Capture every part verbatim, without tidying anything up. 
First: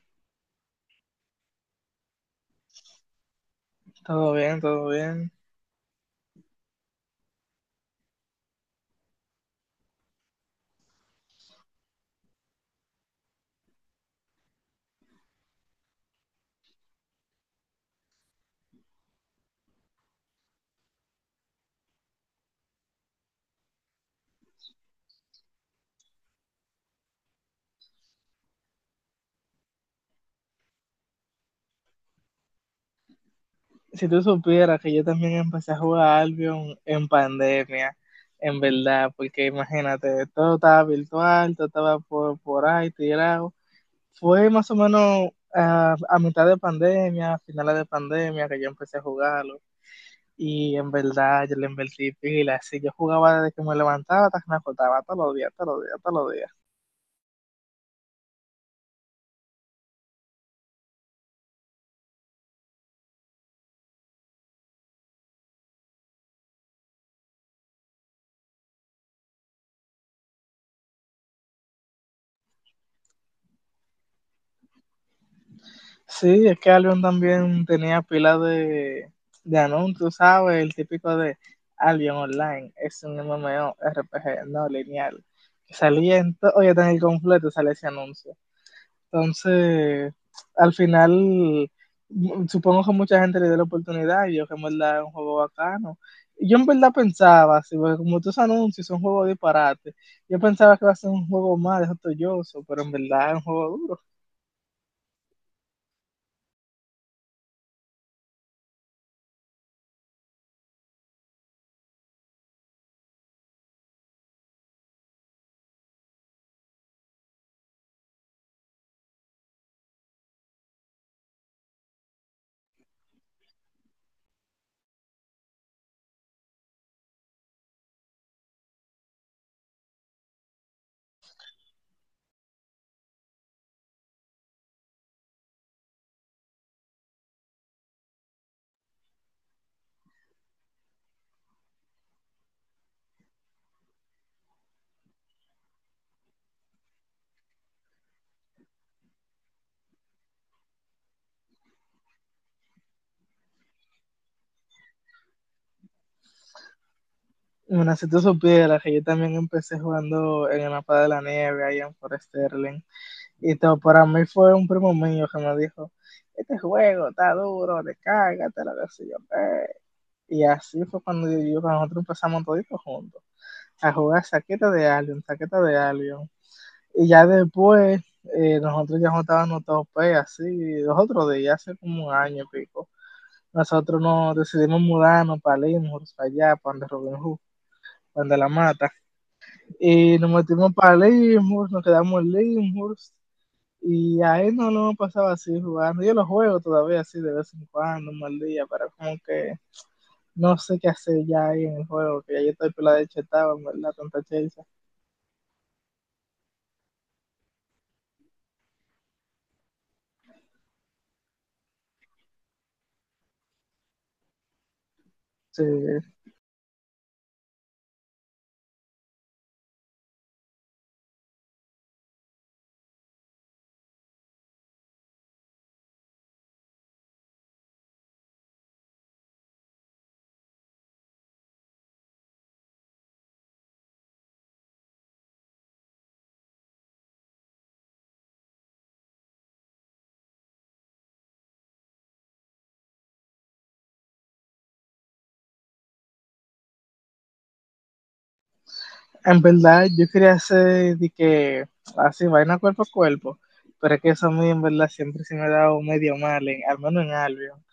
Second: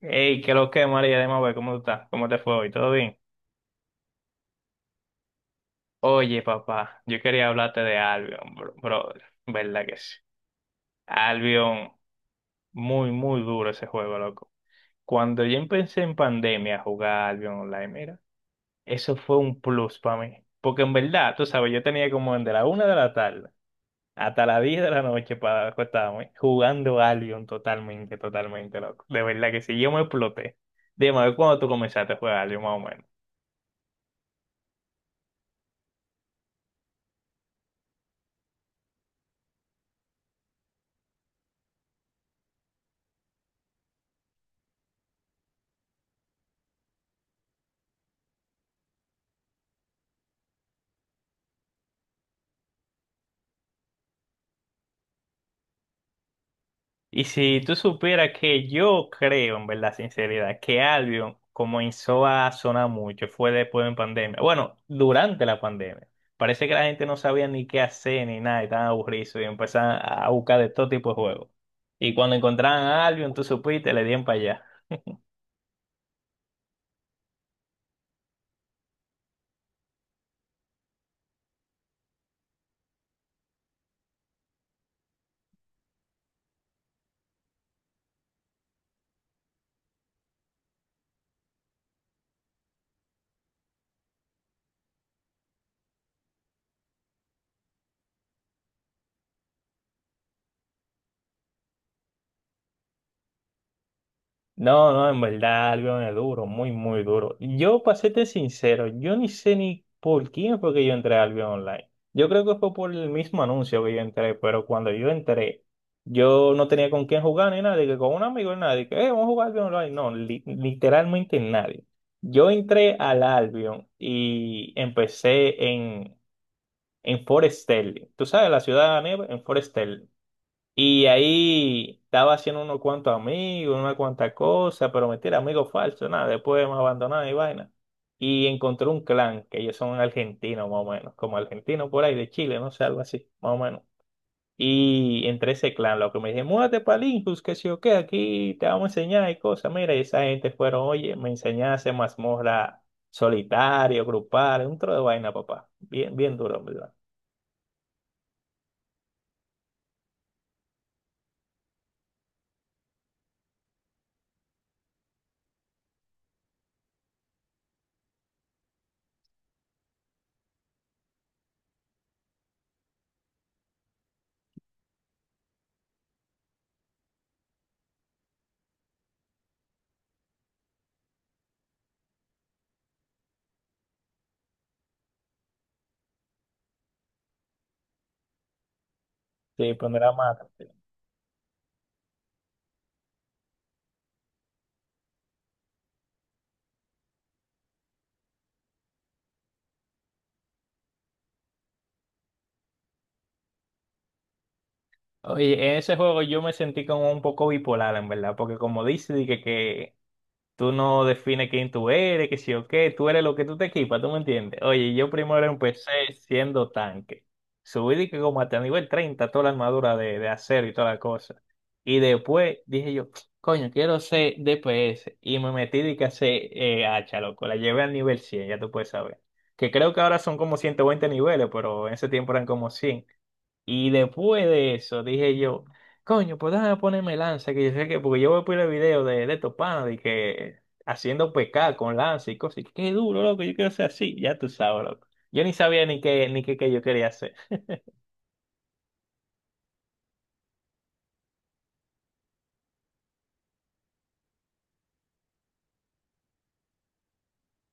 Hey, ¿qué lo que, María de Mabel? ¿Cómo tú estás? ¿Cómo te fue hoy? ¿Todo bien? Todo bien, todo bien. Oye, papá, yo quería hablarte de Albion, bro, brother. ¿Verdad que sí? Albion, muy, muy duro ese juego, loco. Cuando yo empecé en pandemia a jugar Albion Online, mira, eso fue un plus para mí. Porque en verdad, tú sabes, yo tenía como desde la una de la tarde hasta las diez de la noche para acostarme jugando Albion totalmente, totalmente, loco. De verdad que sí, yo me exploté. Dime, a ver, ¿cuándo tú comenzaste a jugar Albion más o menos? Si tú supieras que yo también empecé a jugar Albion en pandemia, en verdad, porque imagínate, todo estaba virtual, todo estaba por, por ahí tirado. Fue más o menos ah, a mitad de pandemia, a finales de pandemia, que yo empecé a jugarlo. Y en verdad, yo le invertí pila. Así yo jugaba desde que me levantaba hasta que me acostaba, todos los días, todos los días, todos los días. Y si tú supieras que yo creo, en verdad, sinceridad, que Albion comenzó a sonar mucho, fue después de pandemia. Bueno, durante la pandemia. Parece que la gente no sabía ni qué hacer ni nada, y estaban aburridos y empezaban a buscar de todo tipo de juegos. Y cuando encontraban a Albion, tú supiste, le dieron para allá. Sí, es que Albion también tenía pila de, de anuncios, ¿sabes? El típico de Albion Online, es un MMORPG no lineal. Que salía en todo, oye, tan el completo sale ese anuncio. Entonces, al final, m- supongo que mucha gente le dio la oportunidad y yo que en verdad es un juego bacano. Y yo en verdad pensaba, así, porque como tus anuncios son juegos de disparate, yo pensaba que iba a ser un juego más de joyoso, pero en verdad es un juego duro. No, no, en verdad, algo es duro, muy, muy duro. Yo, para serte sincero, yo ni sé ni por quién fue que yo entré al Albion Online. Yo creo que fue por el mismo anuncio que yo entré, pero cuando yo entré, yo no tenía con quién jugar ni nadie, que con un amigo ni nadie, que "Eh, vamos a jugar Albion Online. No, li- literalmente nadie. Yo entré al Albion y empecé en, en Forest Stanley. ¿Tú sabes la ciudad de la nieve? En Forest y ahí estaba haciendo unos cuantos amigos, una cuanta cosa, pero mentira, amigos falsos, nada, después me abandonaron y vaina. Y encontré un clan, que ellos son argentinos más o menos, como argentinos por ahí de Chile, no sé, algo así, más o menos. Y entre ese clan, lo que me dije, múdate para Linkus, que si o qué, aquí te vamos a enseñar y cosas. Mira, y esa gente fueron, oye, me enseñaste mazmorra solitario, grupal, un tro de vaina, papá. Bien, bien duro, en ¿verdad? Bueno, si tú supieras que yo también empecé jugando en el mapa de la nieve, ahí en Fort Sterling, y todo, para mí fue un primo mío que me dijo, este juego está duro, descárgate, lo que sé yo. eh". Y así fue cuando yo, yo- cuando nosotros empezamos toditos juntos a jugar saqueta de Alien, saqueta de Alien. Y ya después, eh, nosotros ya juntábamos tope, así, los otros días, hace como un año y pico. Nosotros nos decidimos mudarnos para Limburg, para allá, para donde Robin Hood, para donde la mata. Sí, pondrá Y nos más. metimos para Leavenworth, nos quedamos en Leavenworth. Y ahí no lo pasaba así jugando. Yo lo juego todavía así de vez en cuando, un mal día, pero como que no sé qué hacer ya ahí en el juego, que ya yo estoy pelada de chetado, en verdad, tanta chelcha. Oye, en ese juego yo me sentí como un poco bipolar, en verdad, porque como dice, di que, que tú no defines quién tú eres, que si o qué, tú eres lo que tú te equipas, ¿tú me entiendes? Oye, yo primero Sí. empecé siendo tanque. Subí di que como hasta nivel treinta toda la armadura de, de acero y toda la cosa. Y después dije yo, coño, quiero ser D P S. Y me metí di que a eh, hacha, loco. La llevé al nivel cien ya tú puedes saber. Que creo que ahora son como ciento veinte niveles, pero en ese tiempo eran como cien y después de eso dije yo, coño, pues déjame ponerme lanza, que yo sé que, porque yo voy a poner video de, de estos panas de que haciendo pescar con lanza y cosas, y qué duro, loco, yo quiero ser así, ya tú sabes, loco. Yo ni sabía ni qué, ni qué, qué yo quería hacer. En verdad, yo quería hacer de que así, vaina cuerpo a cuerpo, pero es que eso a mí en verdad siempre se me ha dado medio mal, en- al menos en Albion.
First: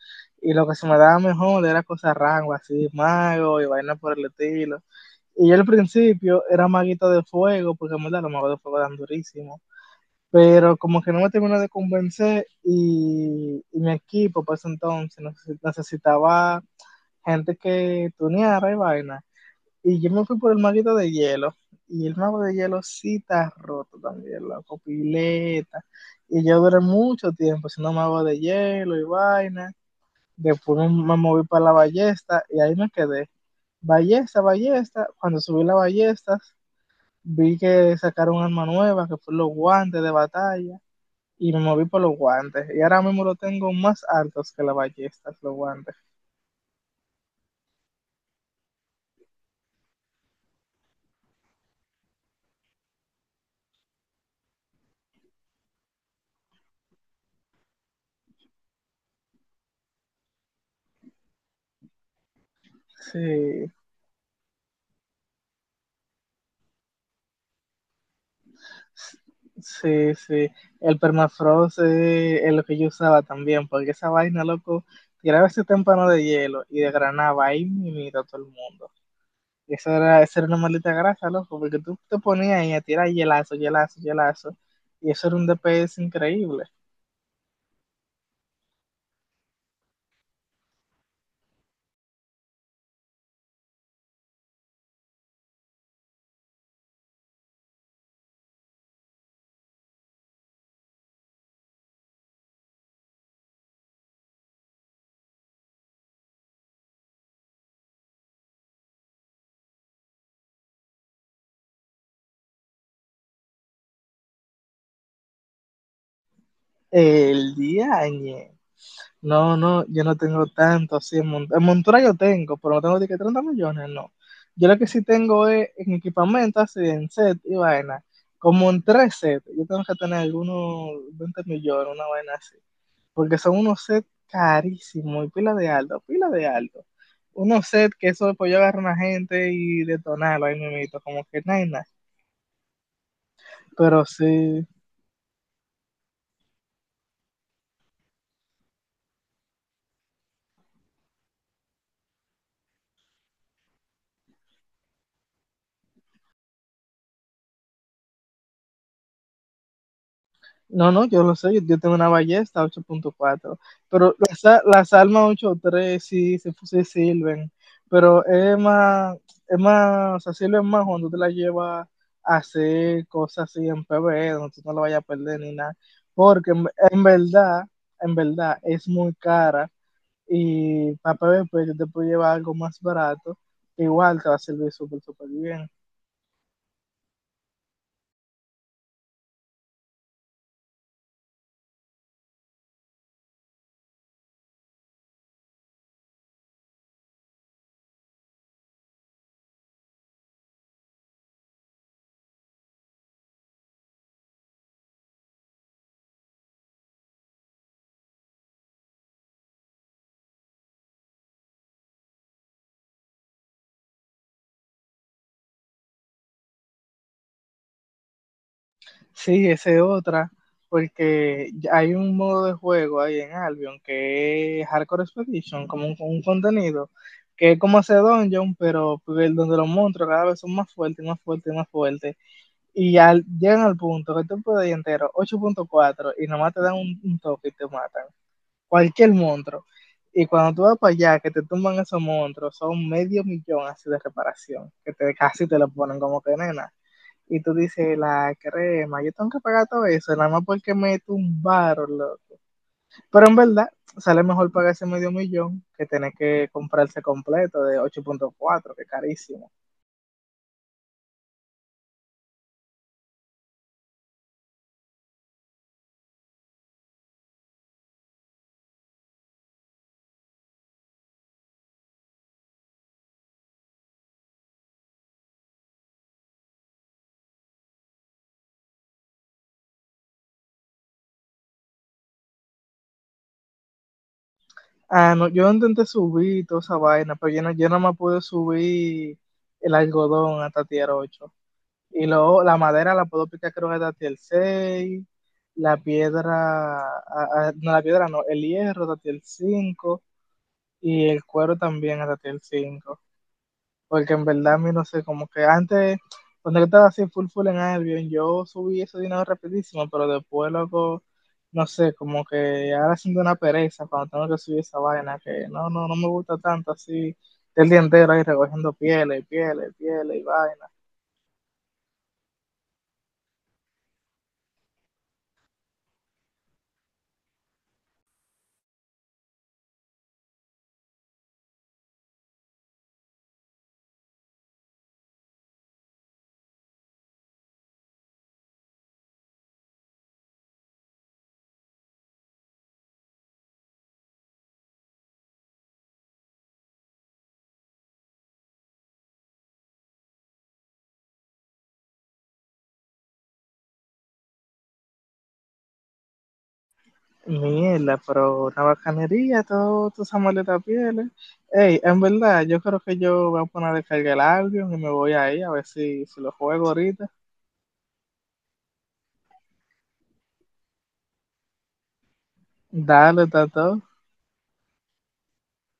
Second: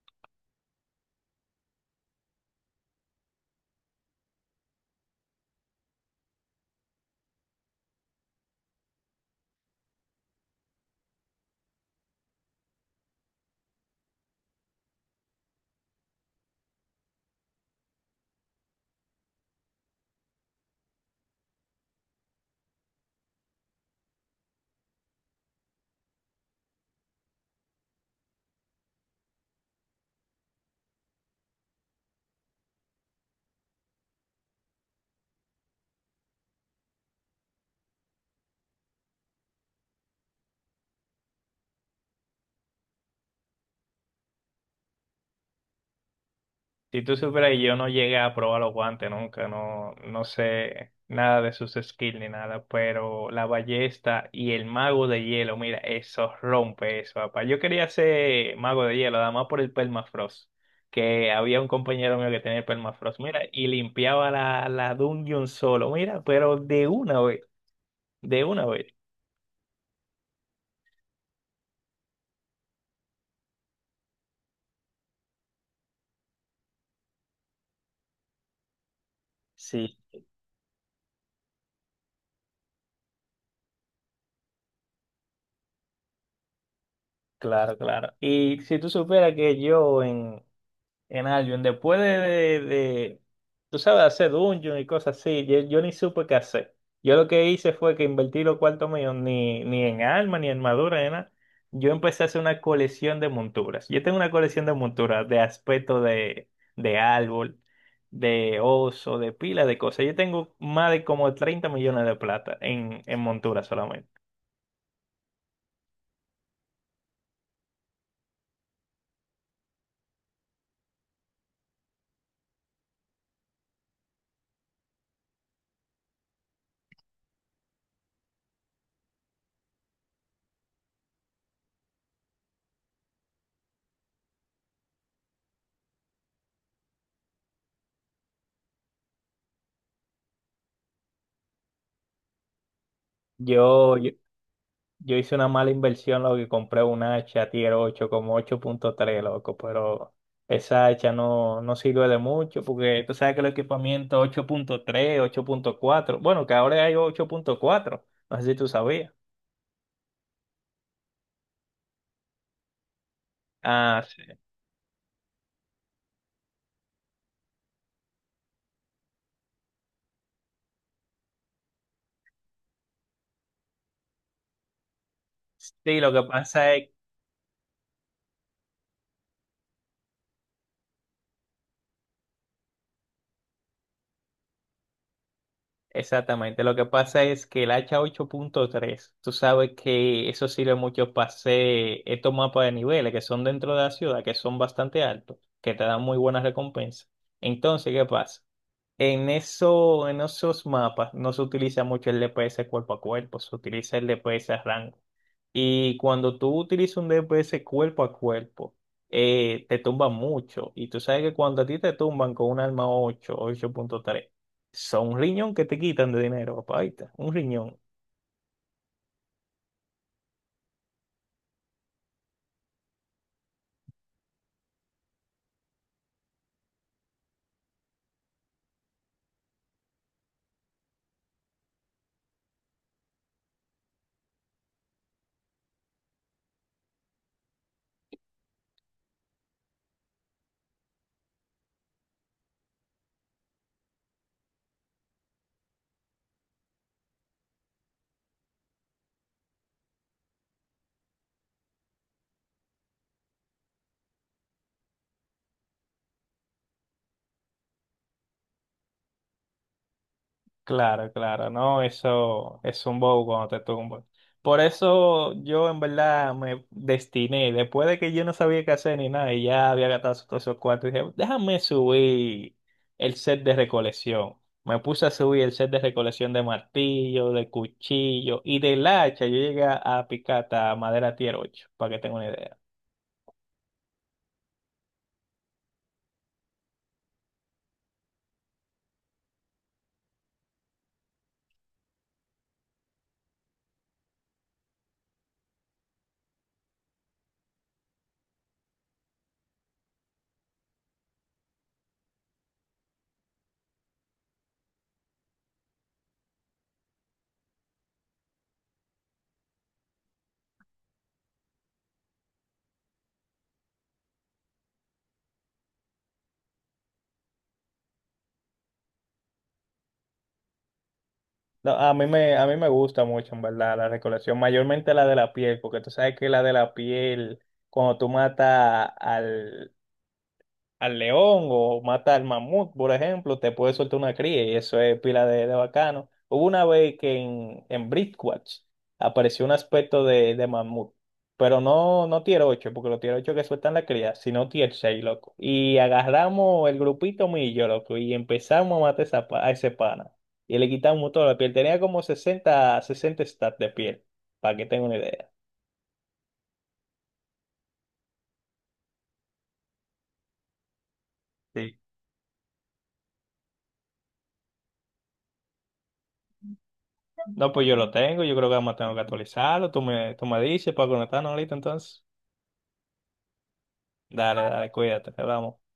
Y lo que se me daba mejor era cosas rango, así, mago y vaina por el estilo. Y al principio era maguito de fuego, porque en verdad los magos de fuego eran durísimos. Pero como que no me terminó de convencer y, y mi equipo para ese entonces necesitaba gente que tuneara y vaina. Y yo me fui por el maguito de hielo. Y el mago de hielo sí está roto también, la copileta. Y yo duré mucho tiempo siendo mago de hielo y vaina. Después me, me moví para la ballesta y ahí me quedé. Ballesta, ballesta. Cuando subí las ballestas, vi que sacaron un arma nueva, que fue los guantes de batalla, y me moví por los guantes. Y ahora mismo lo tengo más altos que las ballestas, los guantes. Si tú supieras que yo no llegué a probar los guantes nunca, no, no sé nada de sus skills ni nada, pero la ballesta y el mago de hielo, mira, eso rompe eso, papá. Yo quería ser mago de hielo, además por el permafrost, que había un compañero mío que tenía el permafrost, mira, y Sí, limpiaba la, la dungeon solo, mira, pero de una vez, de una vez. sí, sí. El permafrost eh, es lo que yo usaba también, porque esa vaina, loco, tiraba ese témpano de hielo y desgranaba ahí mimito a todo el mundo. Y esa Sí, era, esa era una maldita grasa, loco, porque tú te ponías ahí a tirar hielazo, hielazo, hielazo, y eso era un D P S increíble. claro, claro. Y si tú supieras que yo en En Albion, después de, de, de, tú sabes, hacer dungeon y cosas así, yo, yo ni supe qué hacer. Yo lo que hice fue que invertí los cuartos míos ni, ni en armas, ni en armadura, ni nada. Yo empecé a hacer una colección de monturas. Yo tengo una colección de monturas de aspecto de, de árbol, de oso, de pila de cosas. Yo tengo más de como treinta millones de plata en, en monturas solamente. El día añe. No, no, yo no tengo tanto así en montura. En montura yo tengo, pero no tengo de que treinta millones, no. Yo lo que sí tengo es en equipamiento, así en set y vaina. Como en tres sets, yo tengo que tener algunos veinte millones, una vaina así. Porque son unos sets carísimos y pila de alto, pila de alto. Unos sets que eso después yo agarro a una gente y detonarlo ahí mismo, como que nada, y nada. Yo, Pero yo, sí, Yo hice una mala inversión, lo que compré una hacha Tier ocho como ocho punto tres loco, pero esa hacha no, no sirve de mucho porque tú sabes que el equipamiento ocho ocho punto tres ocho punto cuatro bueno, que ahora hay ocho punto cuatro no sé si tú sabías. no, no, yo lo sé, yo, yo tengo una ballesta ocho punto cuatro, Ah, pero sí. las, a- las armas ocho punto tres sí, se sí sirven, pero es más, es más, o sea, sirven más cuando te la llevas a hacer cosas así en P PvE, donde tú no la vayas a perder ni nada, Sí, lo que porque en, pasa es, en verdad, en verdad es muy cara y para P PvP yo te puedo llevar algo más barato, igual te va a servir súper, súper bien. exactamente, lo que pasa es que el hacha ocho punto tres tú sabes que eso sirve mucho para hacer estos mapas de niveles que son dentro de la ciudad, que son bastante altos, que te dan muy buenas recompensas. Entonces, ¿qué pasa? En eso, en esos mapas no se utiliza mucho el D P S cuerpo a cuerpo, se utiliza el D P S a rango. Y cuando tú utilizas un D P S cuerpo a cuerpo, eh, te tumban mucho. Y tú sabes que cuando a ti te tumban con un arma ocho, ocho punto tres, son un riñón que te quitan de dinero, papá. Ahí está, un riñón. Sí, esa es otra, porque ya hay un modo de juego ahí en Albion que es Hardcore Expedition, como un, un contenido, que es como hacer dungeon, pero el- donde los monstruos cada vez son más fuertes, más fuertes, más fuertes. Y al, llegan al punto que tú puedes ir entero ocho punto cuatro, y nomás te dan un, un toque y te matan. Cualquier monstruo. Y cuando tú vas para allá, que te tumban esos monstruos, son medio millón así de reparación, que te, casi te lo ponen como que nena. Y tú dices, la crema, yo tengo que pagar todo eso, nada más porque me tumbaron, loco. Pero en verdad, sale mejor pagarse medio millón que tener que comprarse completo de ocho punto cuatro que es carísimo. Claro, claro, no, eso es un bobo cuando te tumban. Por eso yo en verdad me destiné, después de que yo no sabía qué hacer ni nada y ya había gastado todos esos cuartos, dije, déjame subir el set de recolección. Me puse a subir el set de recolección de martillo, de cuchillo y del hacha. Yo llegué a picar hasta madera tier ocho, para que tenga una idea. Ah, no, yo intenté subir toda esa vaina, pero yo no, yo nada más pude subir el algodón hasta tier ocho. Y luego la madera la puedo picar creo que hasta tier seis. La piedra, a ah, no, la piedra no, el hierro hasta tier cinco. Y el cuero también hasta tier cinco. Porque en verdad a mí no sé, como que antes, cuando yo estaba así full full en Albion, yo subí ese dinero rapidísimo, pero después, loco, no sé, como que ahora siento una pereza cuando tengo que subir esa vaina, que no, no, no me gusta tanto así, el día entero ahí recogiendo pieles, pieles, pieles y vaina. No, a mí me, a mí me gusta mucho, en verdad, la recolección, mayormente la de la piel, porque tú sabes que la de la piel, cuando tú matas al, al león o mata al mamut, por ejemplo, te puede soltar una cría y eso es pila de, de bacano. Hubo una vez que en, en Bridgewatch apareció un aspecto de, de mamut, pero no, no tier ocho porque los tier ocho que sueltan la cría, sino tier seis loco. Y agarramos el grupito millo, loco, y empezamos a matar esa pa- a ese pana. Y le quitamos toda la piel. Tenía como sesenta sesenta stats de piel, para que tenga una idea. Mierda, pero una bacanería, todo, toda esa maleta pieles. Ey, Sí. en verdad, yo creo que yo voy a poner a descargar el Albion y me voy ahí a ver si, si lo juego ahorita. No, pues yo lo tengo, yo creo que además tengo que actualizarlo. Tú me, tú me dices para conectarnos ahorita entonces. Dale, Tato. Dale, dale, cuídate, te hablamos.